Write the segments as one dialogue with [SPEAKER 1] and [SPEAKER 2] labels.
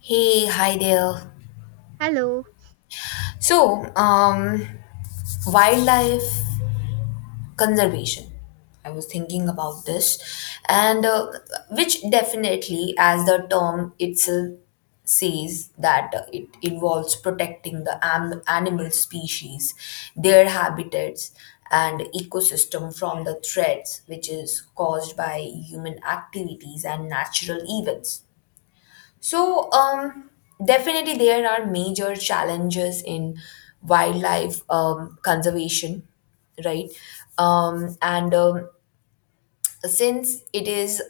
[SPEAKER 1] Hey, hi there.
[SPEAKER 2] Hello.
[SPEAKER 1] So, um, Wildlife conservation. I was thinking about this, and which definitely, as the term itself says, that it involves protecting the animal species, their habitats, and ecosystem from the threats which is caused by human activities and natural events. So, um, Definitely there are major challenges in wildlife conservation, right? And Since it is,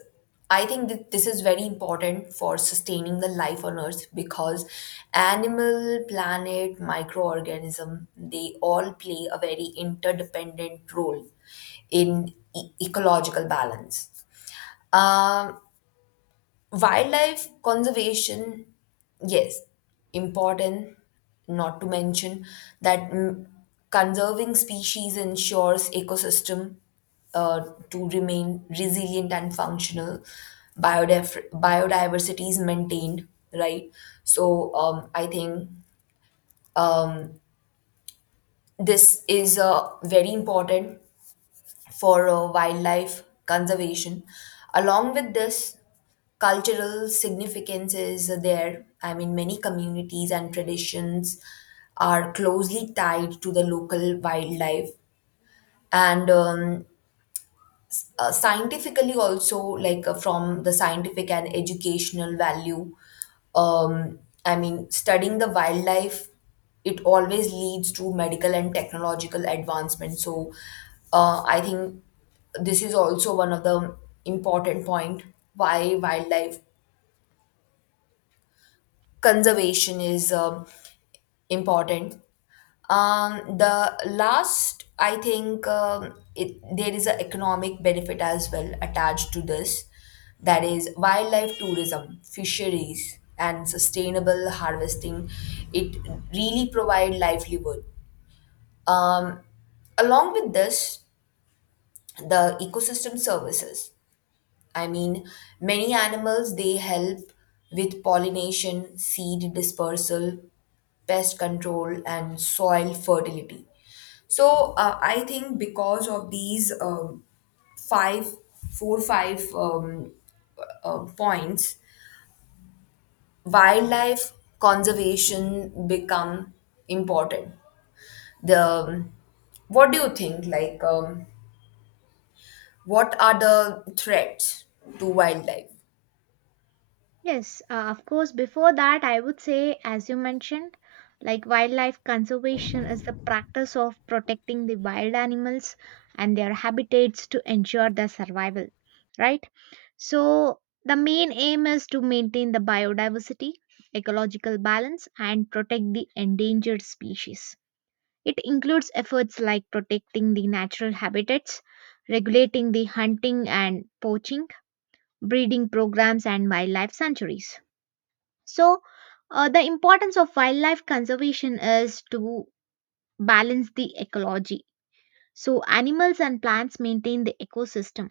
[SPEAKER 1] I think that this is very important for sustaining the life on Earth because animal, planet, microorganism, they all play a very interdependent role in ecological balance. Um, Wildlife conservation, yes, important, not to mention that, conserving species ensures ecosystem uh, to remain resilient and functional. Biodiversity is maintained, right? So I think um, this is very important for wildlife conservation. Along with this, cultural significance is there. I mean, many communities and traditions are closely tied to the local wildlife, and scientifically also like from the scientific and educational value, um, I mean studying the wildlife, it always leads to medical and technological advancement. So I think this is also one of the important point why wildlife conservation is important. The last, I think, there is an economic benefit as well attached to this. That is wildlife tourism, fisheries, and sustainable harvesting. It really provide livelihood. Um, Along with this, the ecosystem services. I mean, many animals they help with pollination, seed dispersal, pest control and soil fertility. So I think because of these five, four, five points, wildlife conservation become important. The What do you think? Like, what are the threats to wildlife?
[SPEAKER 2] Yes, of course. Before that, I would say, as you mentioned, like wildlife conservation is the practice of protecting the wild animals and their habitats to ensure their survival, right? So, the main aim is to maintain the biodiversity, ecological balance, and protect the endangered species. It includes efforts like protecting the natural habitats, regulating the hunting and poaching, breeding programs, and wildlife sanctuaries. So, the importance of wildlife conservation is to balance the ecology. So, animals and plants maintain the ecosystem.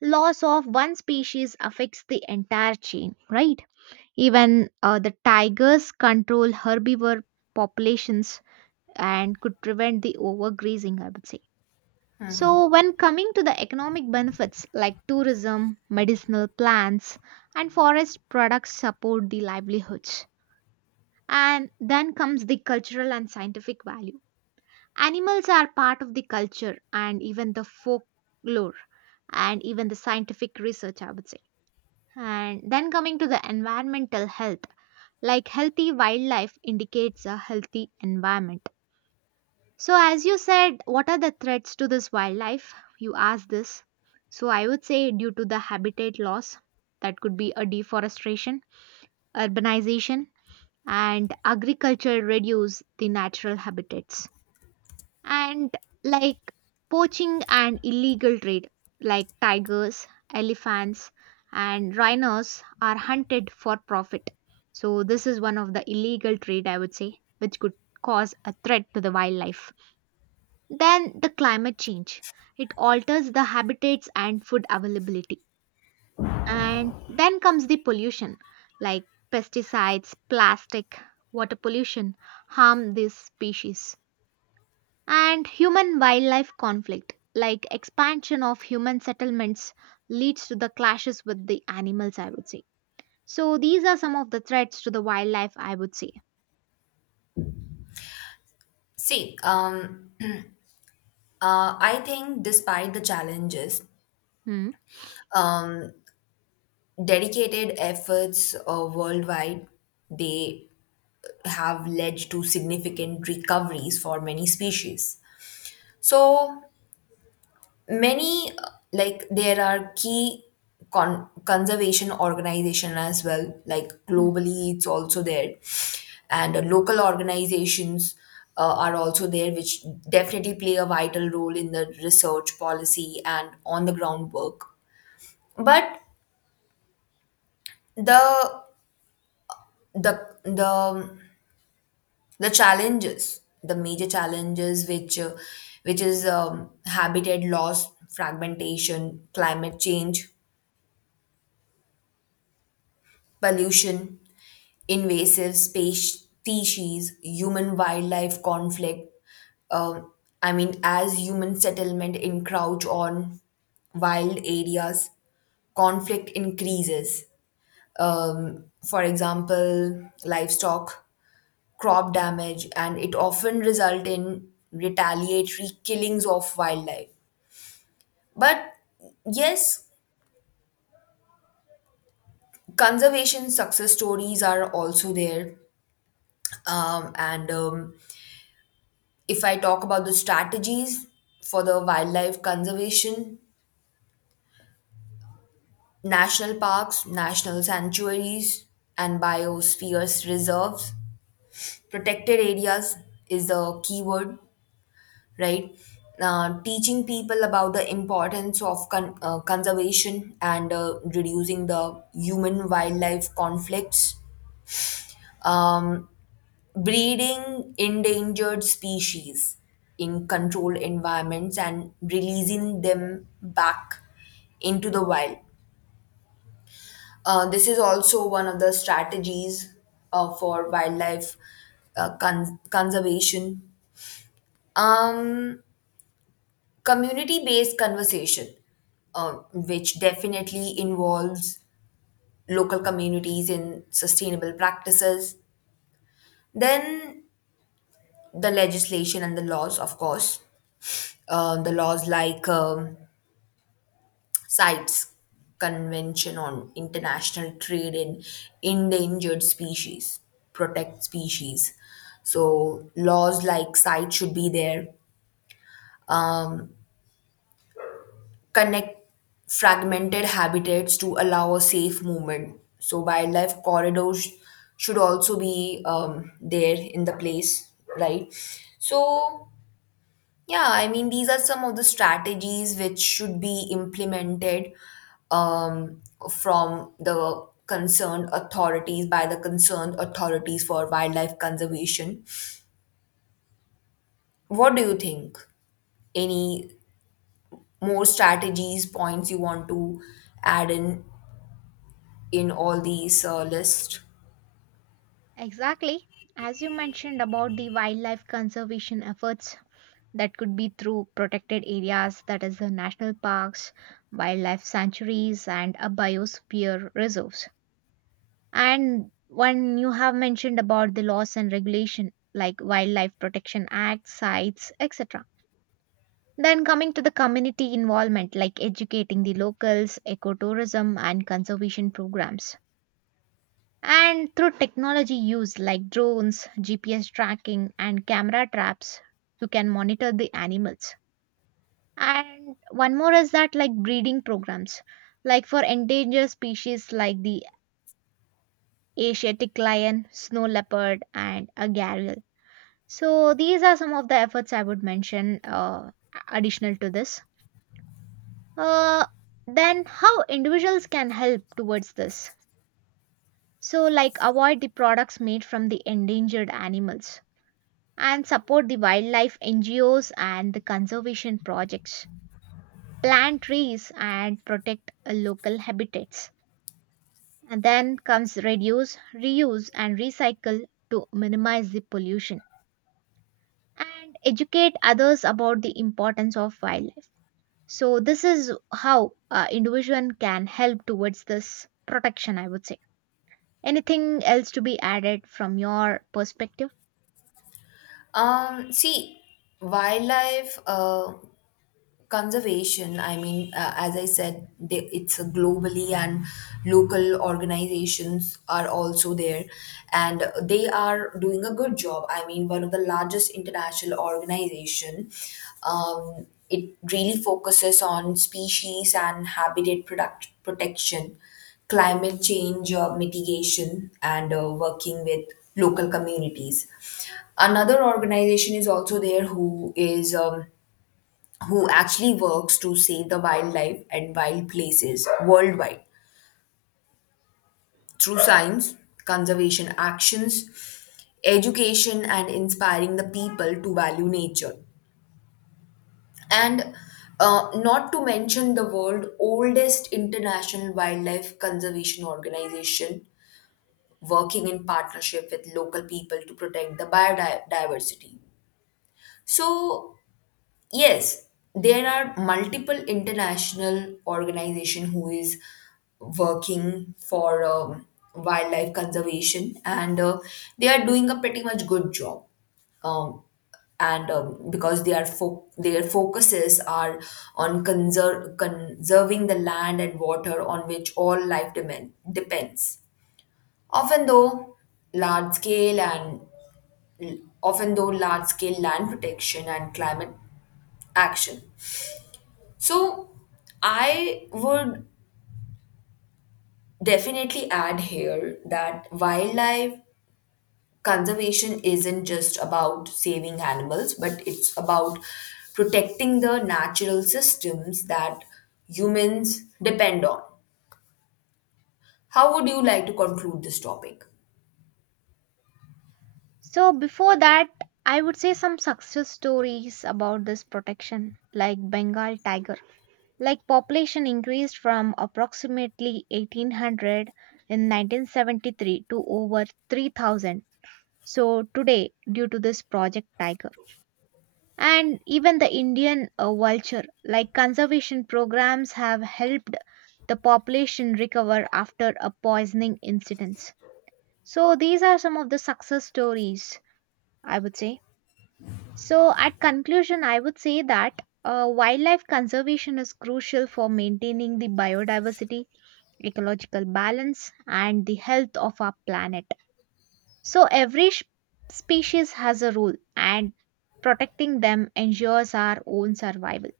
[SPEAKER 2] Loss of one species affects the entire chain, right? Even the tigers control herbivore populations and could prevent the overgrazing, I would say. So, when coming to the economic benefits like tourism, medicinal plants, and forest products support the livelihoods. And then comes the cultural and scientific value. Animals are part of the culture and even the folklore and even the scientific research, I would say. And then coming to the environmental health, like healthy wildlife indicates a healthy environment. So, as you said, what are the threats to this wildlife? You asked this. So, I would say due to the habitat loss, that could be a deforestation, urbanization, and agriculture reduce the natural habitats and, like, poaching and illegal trade like tigers, elephants, and rhinos are hunted for profit. So this is one of the illegal trade, I would say, which could cause a threat to the wildlife. Then the climate change, it alters the habitats and food availability. And then comes the pollution, like pesticides, plastic, water pollution harm these species. And human wildlife conflict, like expansion of human settlements leads to the clashes with the animals, I would say. So these are some of the threats to the wildlife, I would say.
[SPEAKER 1] See, I think despite the challenges,
[SPEAKER 2] Hmm.
[SPEAKER 1] um, dedicated efforts worldwide, they have led to significant recoveries for many species. So many like, there are key conservation organization as well, like
[SPEAKER 2] Hmm.
[SPEAKER 1] globally, it's also there, and local organizations are also there, which definitely play a vital role in the research policy and on the ground work. But the the the the challenges, the major challenges which is habitat loss, fragmentation, climate change, pollution, invasive space species, human wildlife conflict. um, I mean, as human settlement encroach on wild areas, conflict increases. For example, livestock, crop damage, and it often result in retaliatory killings of wildlife. But yes, conservation success stories are also there. And If I talk about the strategies for the wildlife conservation: national parks, national sanctuaries, and biospheres reserves, protected areas is the keyword, right? Teaching people about the importance of conservation and reducing the human wildlife conflicts, um, breeding endangered species in controlled environments and releasing them back into the wild. This is also one of the strategies for wildlife conservation. Um, Community based conversation, which definitely involves local communities in sustainable practices. Then the legislation and the laws, of course, the laws like CITES, Convention on International Trade in Endangered Species, protect species. So laws like CITES should be there. Um, Connect fragmented habitats to allow a safe movement. So wildlife corridors should also be there in the place, right? So yeah, I mean these are some of the strategies which should be implemented um, from the concerned authorities, by the concerned authorities, for wildlife conservation. What do you think? Any more strategies, points you want to add in all these lists.
[SPEAKER 2] Exactly. As you mentioned about the wildlife conservation efforts, that could be through protected areas, that is the national parks, wildlife sanctuaries, and a biosphere reserves. And when you have mentioned about the laws and regulation like wildlife protection act, sites, etc. Then coming to the community involvement like educating the locals, ecotourism, and conservation programs. And through technology use like drones, gps tracking, and camera traps, you can monitor the animals. And one more is that, like, breeding programs, like for endangered species like the Asiatic lion, snow leopard, and a gharial. So these are some of the efforts I would mention, additional to this. Uh, then how individuals can help towards this? So like avoid the products made from the endangered animals and support the wildlife NGOs and the conservation projects. Plant trees and protect local habitats. And then comes reduce, reuse, and recycle to minimize the pollution and educate others about the importance of wildlife. So, this is how individual can help towards this protection, I would say. Anything else to be added from your perspective?
[SPEAKER 1] See, wildlife. Conservation, I mean, as I said they, it's a globally, and local organizations are also there, and they are doing a good job. I mean, one of the largest international organization, it really focuses on species and habitat protection, climate change mitigation, and working with local communities. Another organization is also there who is who actually works to save the wildlife and wild places worldwide through science, conservation actions, education, and inspiring the people to value nature. And not to mention the world's oldest international wildlife conservation organization working in partnership with local people to protect the biodiversity. So, yes, there are multiple international organization who is working for wildlife conservation, and they are doing a pretty much good job. Um, and Because they are their focuses are on conserving the land and water on which all life depends. Often, though, large scale and Often though, large scale land protection and climate action. So, I would definitely add here that wildlife conservation isn't just about saving animals, but it's about protecting the natural systems that humans depend on. How would you like to conclude this topic?
[SPEAKER 2] So, before that, I would say some success stories about this protection, like Bengal tiger. Like population increased from approximately 1800 in 1973 to over 3,000, so today, due to this project tiger. And even the indian vulture, like conservation programs have helped the population recover after a poisoning incidents. So these are some of the success stories, I would say. So at conclusion I would say that wildlife conservation is crucial for maintaining the biodiversity, ecological balance, and the health of our planet. So, every species has a role, and protecting them ensures our own survival.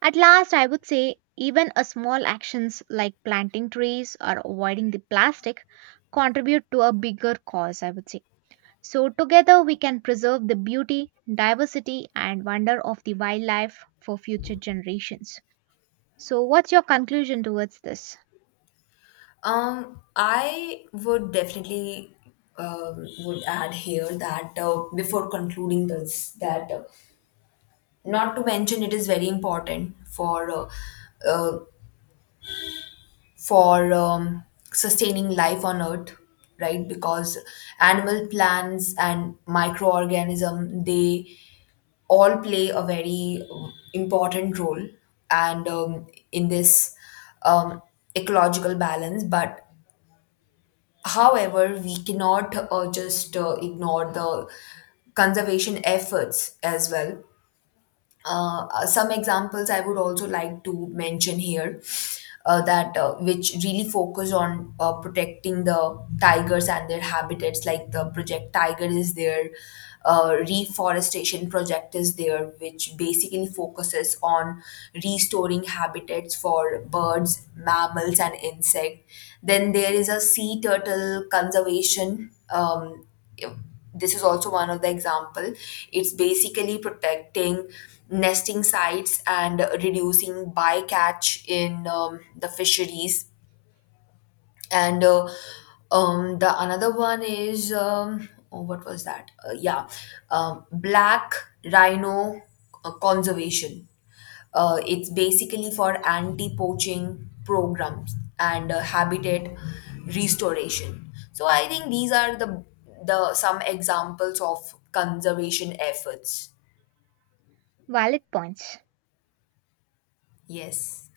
[SPEAKER 2] At last, I would say even a small actions like planting trees or avoiding the plastic contribute to a bigger cause, I would say. So, together we can preserve the beauty, diversity, and wonder of the wildlife for future generations. So, what's your conclusion towards this?
[SPEAKER 1] I would definitely would add here that before concluding this, that not to mention it is very important for uh, for um, sustaining life on earth, right? Because animal, plants, and microorganism, they all play a very important role and in this um, ecological balance. But however, we cannot just ignore the conservation efforts as well. Some examples I would also like to mention here, that which really focus on protecting the tigers and their habitats, like the Project Tiger is there, reforestation project is there, which basically focuses on restoring habitats for birds, mammals, and insects. Then there is a sea turtle conservation. This is also one of the example. It's basically protecting nesting sites and reducing bycatch in the fisheries. And The another one is um oh, what was that yeah, black rhino conservation. It's basically for anti-poaching programs and habitat restoration. So I think these are the some examples of conservation efforts.
[SPEAKER 2] Valid points.
[SPEAKER 1] Yes.